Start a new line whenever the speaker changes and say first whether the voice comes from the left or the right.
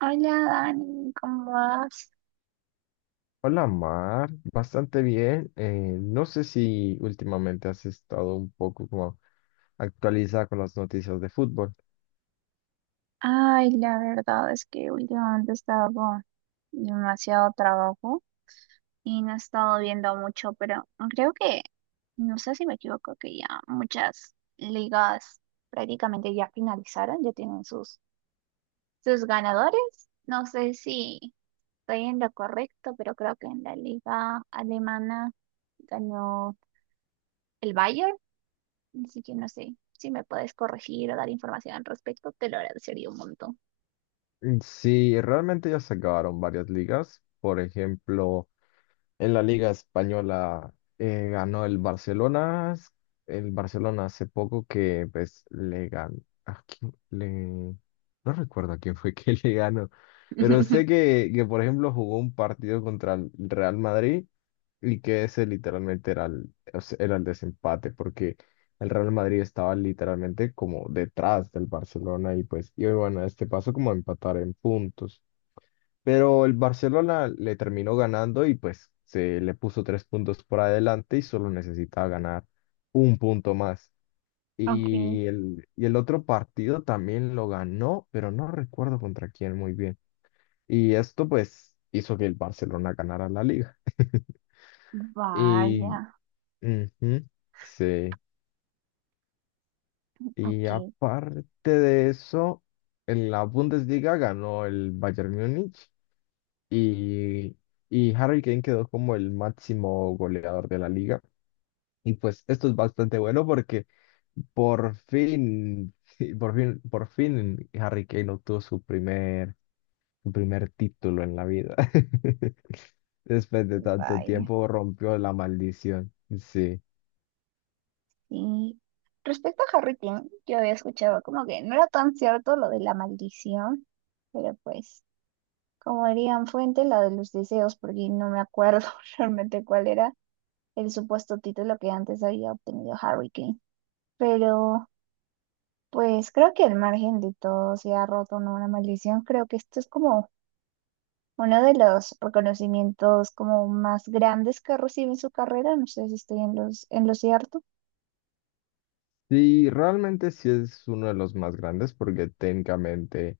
right: Hola Dani, ¿cómo vas?
left: Hola Mar, bastante bien. No sé si últimamente has estado un poco como actualizada con las noticias de fútbol.
right: Ay, la verdad es que últimamente he estado con demasiado trabajo y no he estado viendo mucho, pero creo que, no sé si me equivoco, que ya muchas ligas prácticamente ya finalizaron, ya tienen sus ganadores. No sé si estoy en lo correcto, pero creo que en la liga alemana ganó el Bayern, así que no sé si me puedes corregir o dar información al respecto, te lo agradecería un montón.
left: Mm, sí, realmente ya se acabaron varias ligas. Por ejemplo, en la Liga Española ganó el Barcelona. El Barcelona hace poco que pues le ganó. ¿A quién le... No recuerdo a quién fue que le ganó. Pero sé que, por ejemplo, jugó un partido contra el Real Madrid y que ese literalmente era era el desempate porque el Real Madrid estaba literalmente como detrás del Barcelona y pues, y bueno, este pasó como a empatar en puntos. Pero el Barcelona le terminó ganando y pues se le puso tres puntos por adelante y solo necesitaba ganar un punto más.
right: Ok.
left: Y el otro partido también lo ganó, pero no recuerdo contra quién muy bien. Y esto pues hizo que el Barcelona ganara la liga. Y
right: Vaya.
left: ujú, sí. Y
right: Ok.
left: aparte de eso, en la Bundesliga ganó el Bayern Múnich y, y Harry Kane quedó como el máximo goleador de la liga. Y pues esto es bastante bueno porque por fin, sí, por fin Harry Kane obtuvo su primer título en la vida. Después de tanto
right: Vaya.
left: tiempo rompió la maldición. Sí.
right: Y respecto a Harry King, yo había escuchado como que no era tan cierto lo de la maldición, pero pues, como dirían Fuente, la de los deseos, porque no me acuerdo realmente cuál era el supuesto título que antes había obtenido Harry King. Pero pues creo que al margen de todo se ha roto, ¿no?, una maldición. Creo que esto es como uno de los reconocimientos como más grandes que recibe en su carrera. No sé si estoy en en lo cierto,
left: Y realmente sí es uno de los más grandes porque técnicamente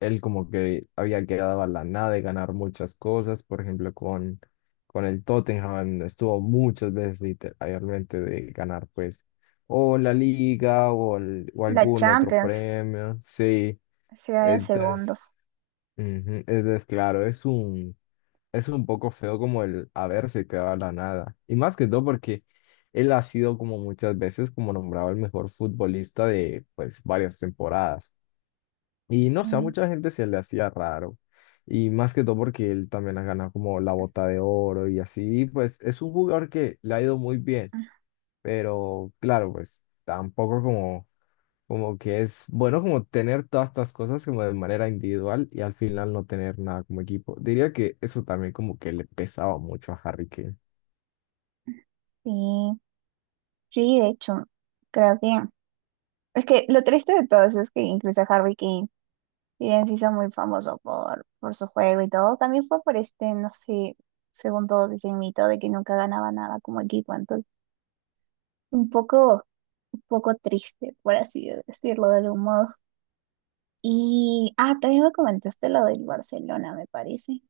left: él como que había quedado a la nada de ganar muchas cosas, por ejemplo, con el Tottenham estuvo muchas veces literalmente de ganar pues o la liga o o
right: la
left: algún otro
right: Champions,
left: premio, sí,
right: se da en
left: entonces,
right: segundos.
left: ujú, entonces, claro, es un poco feo como el haberse quedado a la nada, y más que todo porque él ha sido como muchas veces como nombrado el mejor futbolista de pues varias temporadas. Y no
right: Sí,
left: sé, a mucha gente se le hacía raro. Y más que todo porque él también ha ganado como la bota de oro y así, y pues es un jugador que le ha ido muy bien,
right: ah,
left: pero claro, pues tampoco como, como que es bueno como tener todas estas cosas como de manera individual y al final no tener nada como equipo. Diría que eso también como que le pesaba mucho a Harry Kane.
right: sí, sí, de hecho, creo que es que lo triste de todo eso es que incluso Harry Kane, si bien se hizo muy famoso por su juego y todo, también fue por este, no sé, según todos dicen mito de que nunca ganaba nada como equipo. Entonces un poco, un poco triste, por así decirlo de algún modo. Y, ah, también me comentaste lo del Barcelona, me parece.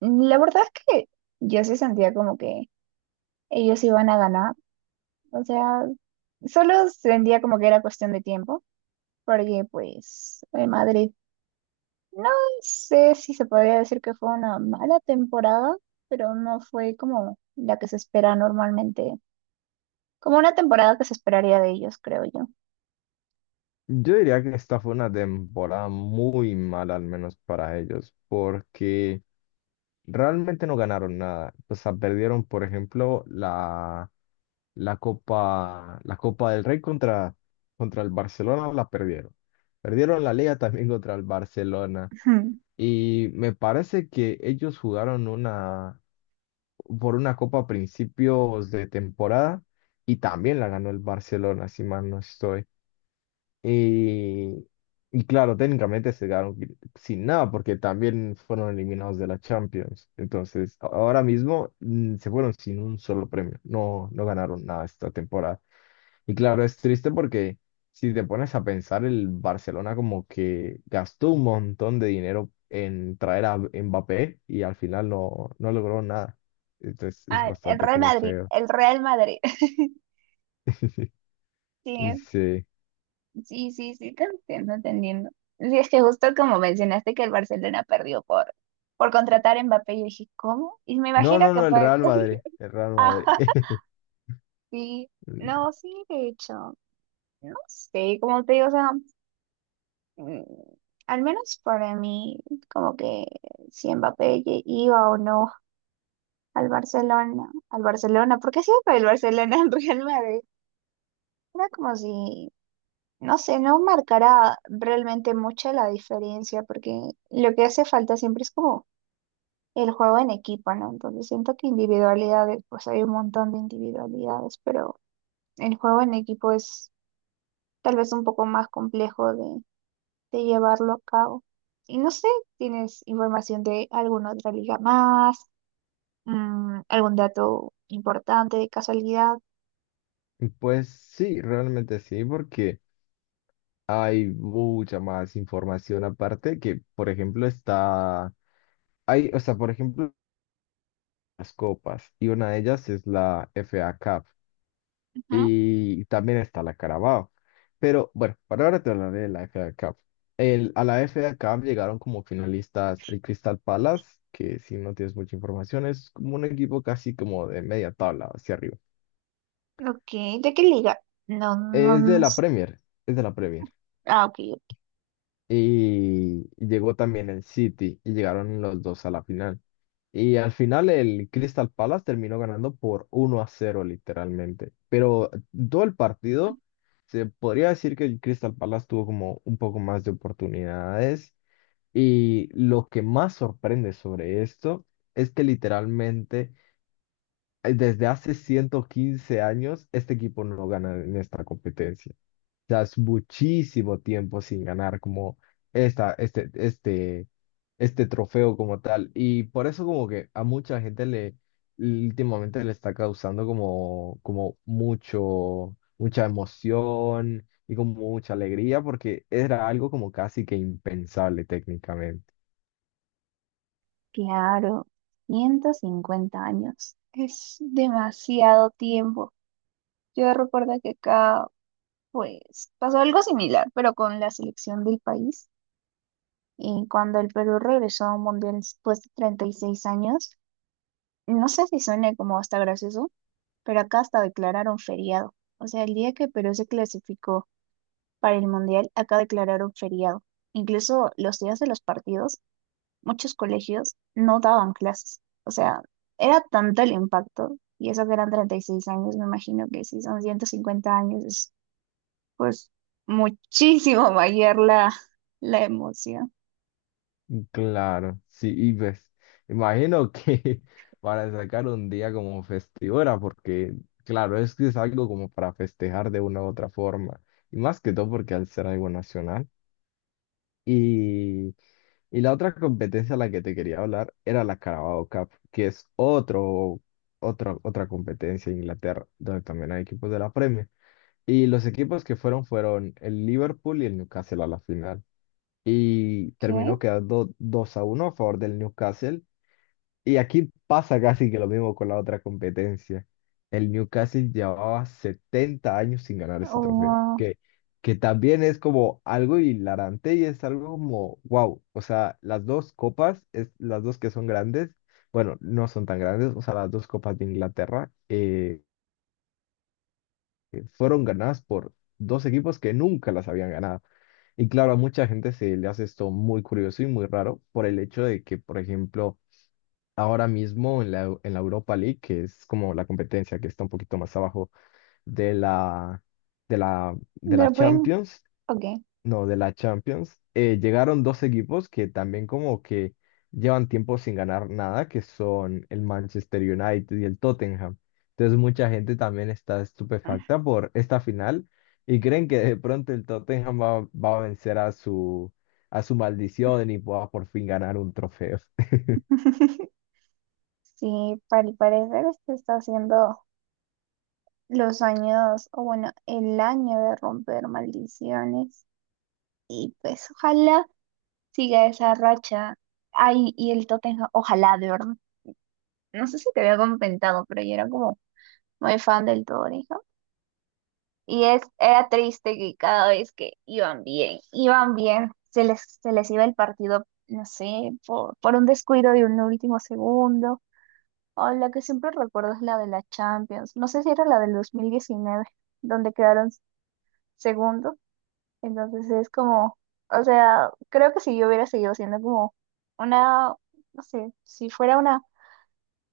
right: La verdad es que yo sí sentía como que ellos iban a ganar. O sea, solo sentía como que era cuestión de tiempo, porque pues el Madrid, no sé si se podría decir que fue una mala temporada, pero no fue como la que se espera normalmente, como una temporada que se esperaría de ellos, creo yo.
left: Yo diría que esta fue una temporada muy mala, al menos para ellos, porque... realmente no ganaron nada. O sea, perdieron, por ejemplo, la Copa del Rey contra el Barcelona, la perdieron. Perdieron la Liga también contra el Barcelona. Y me parece que ellos jugaron por una Copa a principios de temporada y también la ganó el Barcelona, si mal no estoy. Y, y claro, técnicamente se quedaron sin nada porque también fueron eliminados de la Champions. Entonces, ahora mismo se fueron sin un solo premio. No, no ganaron nada esta temporada. Y claro, es triste porque si te pones a pensar, el Barcelona como que gastó un montón de dinero en traer a Mbappé y al final no, no logró nada. Entonces, es
right: Ah, el
left: bastante
right: Real
left: como
right: Madrid,
left: feo.
right: el Real Madrid. Sí.
left: Sí.
right: Sí, sí, sí, te entiendo, te entiendo. Sí, es que justo como mencionaste que el Barcelona perdió por contratar a Mbappé, yo dije, ¿cómo? Y me
left: No,
right: imagino
left: no,
right: que
left: no, el
right: fue.
left: Real Madrid. El Real Madrid.
right: Sí,
left: Mm,
right: no, sí, de hecho, no sé, como te digo, o sea, mm, al menos para mí, como que si Mbappé iba o no al Barcelona, al Barcelona, porque siempre el Barcelona, al Real Madrid, era como si no sé, no marcará realmente mucha la diferencia, porque lo que hace falta siempre es como el juego en equipo, ¿no? Entonces siento que individualidades, pues hay un montón de individualidades, pero el juego en equipo es tal vez un poco más complejo de llevarlo a cabo. Y no sé, ¿tienes información de alguna otra liga más? ¿Algún dato importante de casualidad?
left: pues sí, realmente sí, porque hay mucha más información aparte que, por ejemplo, está, hay, o sea, por ejemplo, las copas, y una de ellas es la FA Cup, y también está la Carabao. Pero bueno, para ahora te hablaré de la FA Cup. A la FA Cup llegaron como finalistas el Crystal Palace, que si no tienes mucha información es como un equipo casi como de media tabla hacia arriba.
right: Ujú. Ok, ¿de qué liga? No, no,
left: Es de
right: no.
left: la
right: s-
left: Premier, es de la Premier.
right: Ah, ok.
left: Y llegó también el City y llegaron los dos a la final. Y al final el Crystal Palace terminó ganando por 1-0 literalmente. Pero todo el partido se podría decir que el Crystal Palace tuvo como un poco más de oportunidades. Y lo que más sorprende sobre esto es que literalmente desde hace 115 años este equipo no gana en esta competencia. Sea, muchísimo tiempo sin ganar como esta, este, este, este trofeo como tal. Y por eso como que a mucha gente le últimamente le está causando como, como mucha emoción y como mucha alegría porque era algo como casi que impensable técnicamente.
right: Claro, 150 años. Es demasiado tiempo. Yo recuerdo que acá, pues, pasó algo similar, pero con la selección del país. Y cuando el Perú regresó a un mundial después de 36 años, no sé si suena como hasta gracioso, pero acá hasta declararon feriado. O sea, el día que Perú se clasificó para el mundial, acá declararon feriado. Incluso los días de los partidos muchos colegios no daban clases. O sea, era tanto el impacto, y eso que eran 36 años. Me imagino que si son 150 años, es pues muchísimo mayor la emoción.
left: Claro, sí, y pues imagino que para sacar un día como festivo era porque, claro, es que es algo como para festejar de una u otra forma, y más que todo porque al ser algo nacional. Y, y la otra competencia a la que te quería hablar era la Carabao Cup, que es otra competencia en Inglaterra, donde también hay equipos de la Premier. Y los equipos que fueron fueron el Liverpool y el Newcastle a la final. Y
right: ¿Qué?
left: terminó quedando 2-1 a favor del Newcastle y aquí pasa casi que lo mismo con la otra competencia. El Newcastle llevaba 70 años sin ganar ese trofeo,
right: Wow.
left: que también es como algo hilarante y es algo como, wow, o sea, las dos copas, es, las dos que son grandes, bueno, no son tan grandes, o sea, las dos copas de Inglaterra fueron ganadas por dos equipos que nunca las habían ganado. Y claro, a mucha gente se le hace esto muy curioso y muy raro por el hecho de que, por ejemplo, ahora mismo en en la Europa League, que es como la competencia que está un poquito más abajo de la, de
right: De
left: la
right: lo prim-
left: Champions,
right: Ok.
left: no, de la Champions, llegaron dos equipos que también como que llevan tiempo sin ganar nada, que son el Manchester United y el Tottenham. Entonces mucha gente también está estupefacta por esta final y creen que de pronto el Tottenham va a vencer a a su maldición y pueda por fin ganar un trofeo.
right: Sí, al parecer este está haciendo los años, o bueno, el año de romper maldiciones. Y pues ojalá siga esa racha. Ay, y el Tottenham, ojalá, de verdad. No sé si te había comentado, pero yo era como muy fan del Tottenham. Y es, era triste que cada vez que iban bien, se les iba el partido, no sé, por un descuido de un último segundo. O la que siempre recuerdo es la de la Champions. No sé si era la del 2019, donde quedaron segundos. Entonces es como, o sea, creo que si yo hubiera seguido siendo como una, no sé, si fuera una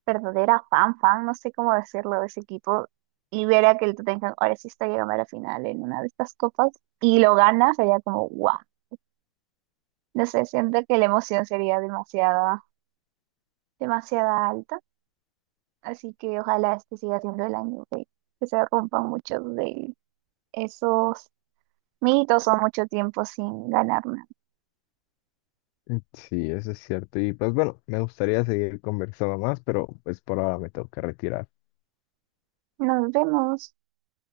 right: verdadera fan, no sé cómo decirlo, de ese equipo y ver a que el Tottenham ahora sí está llegando a la final en una de estas copas y lo gana, sería como guau. No sé, siento que la emoción sería demasiada, demasiada alta, así que ojalá este siga siendo el año que se rompan muchos de esos mitos o mucho tiempo sin ganar nada.
left: Sí, eso es cierto. Y pues bueno, me gustaría seguir conversando más, pero pues por ahora me tengo que retirar.
right: Nos vemos.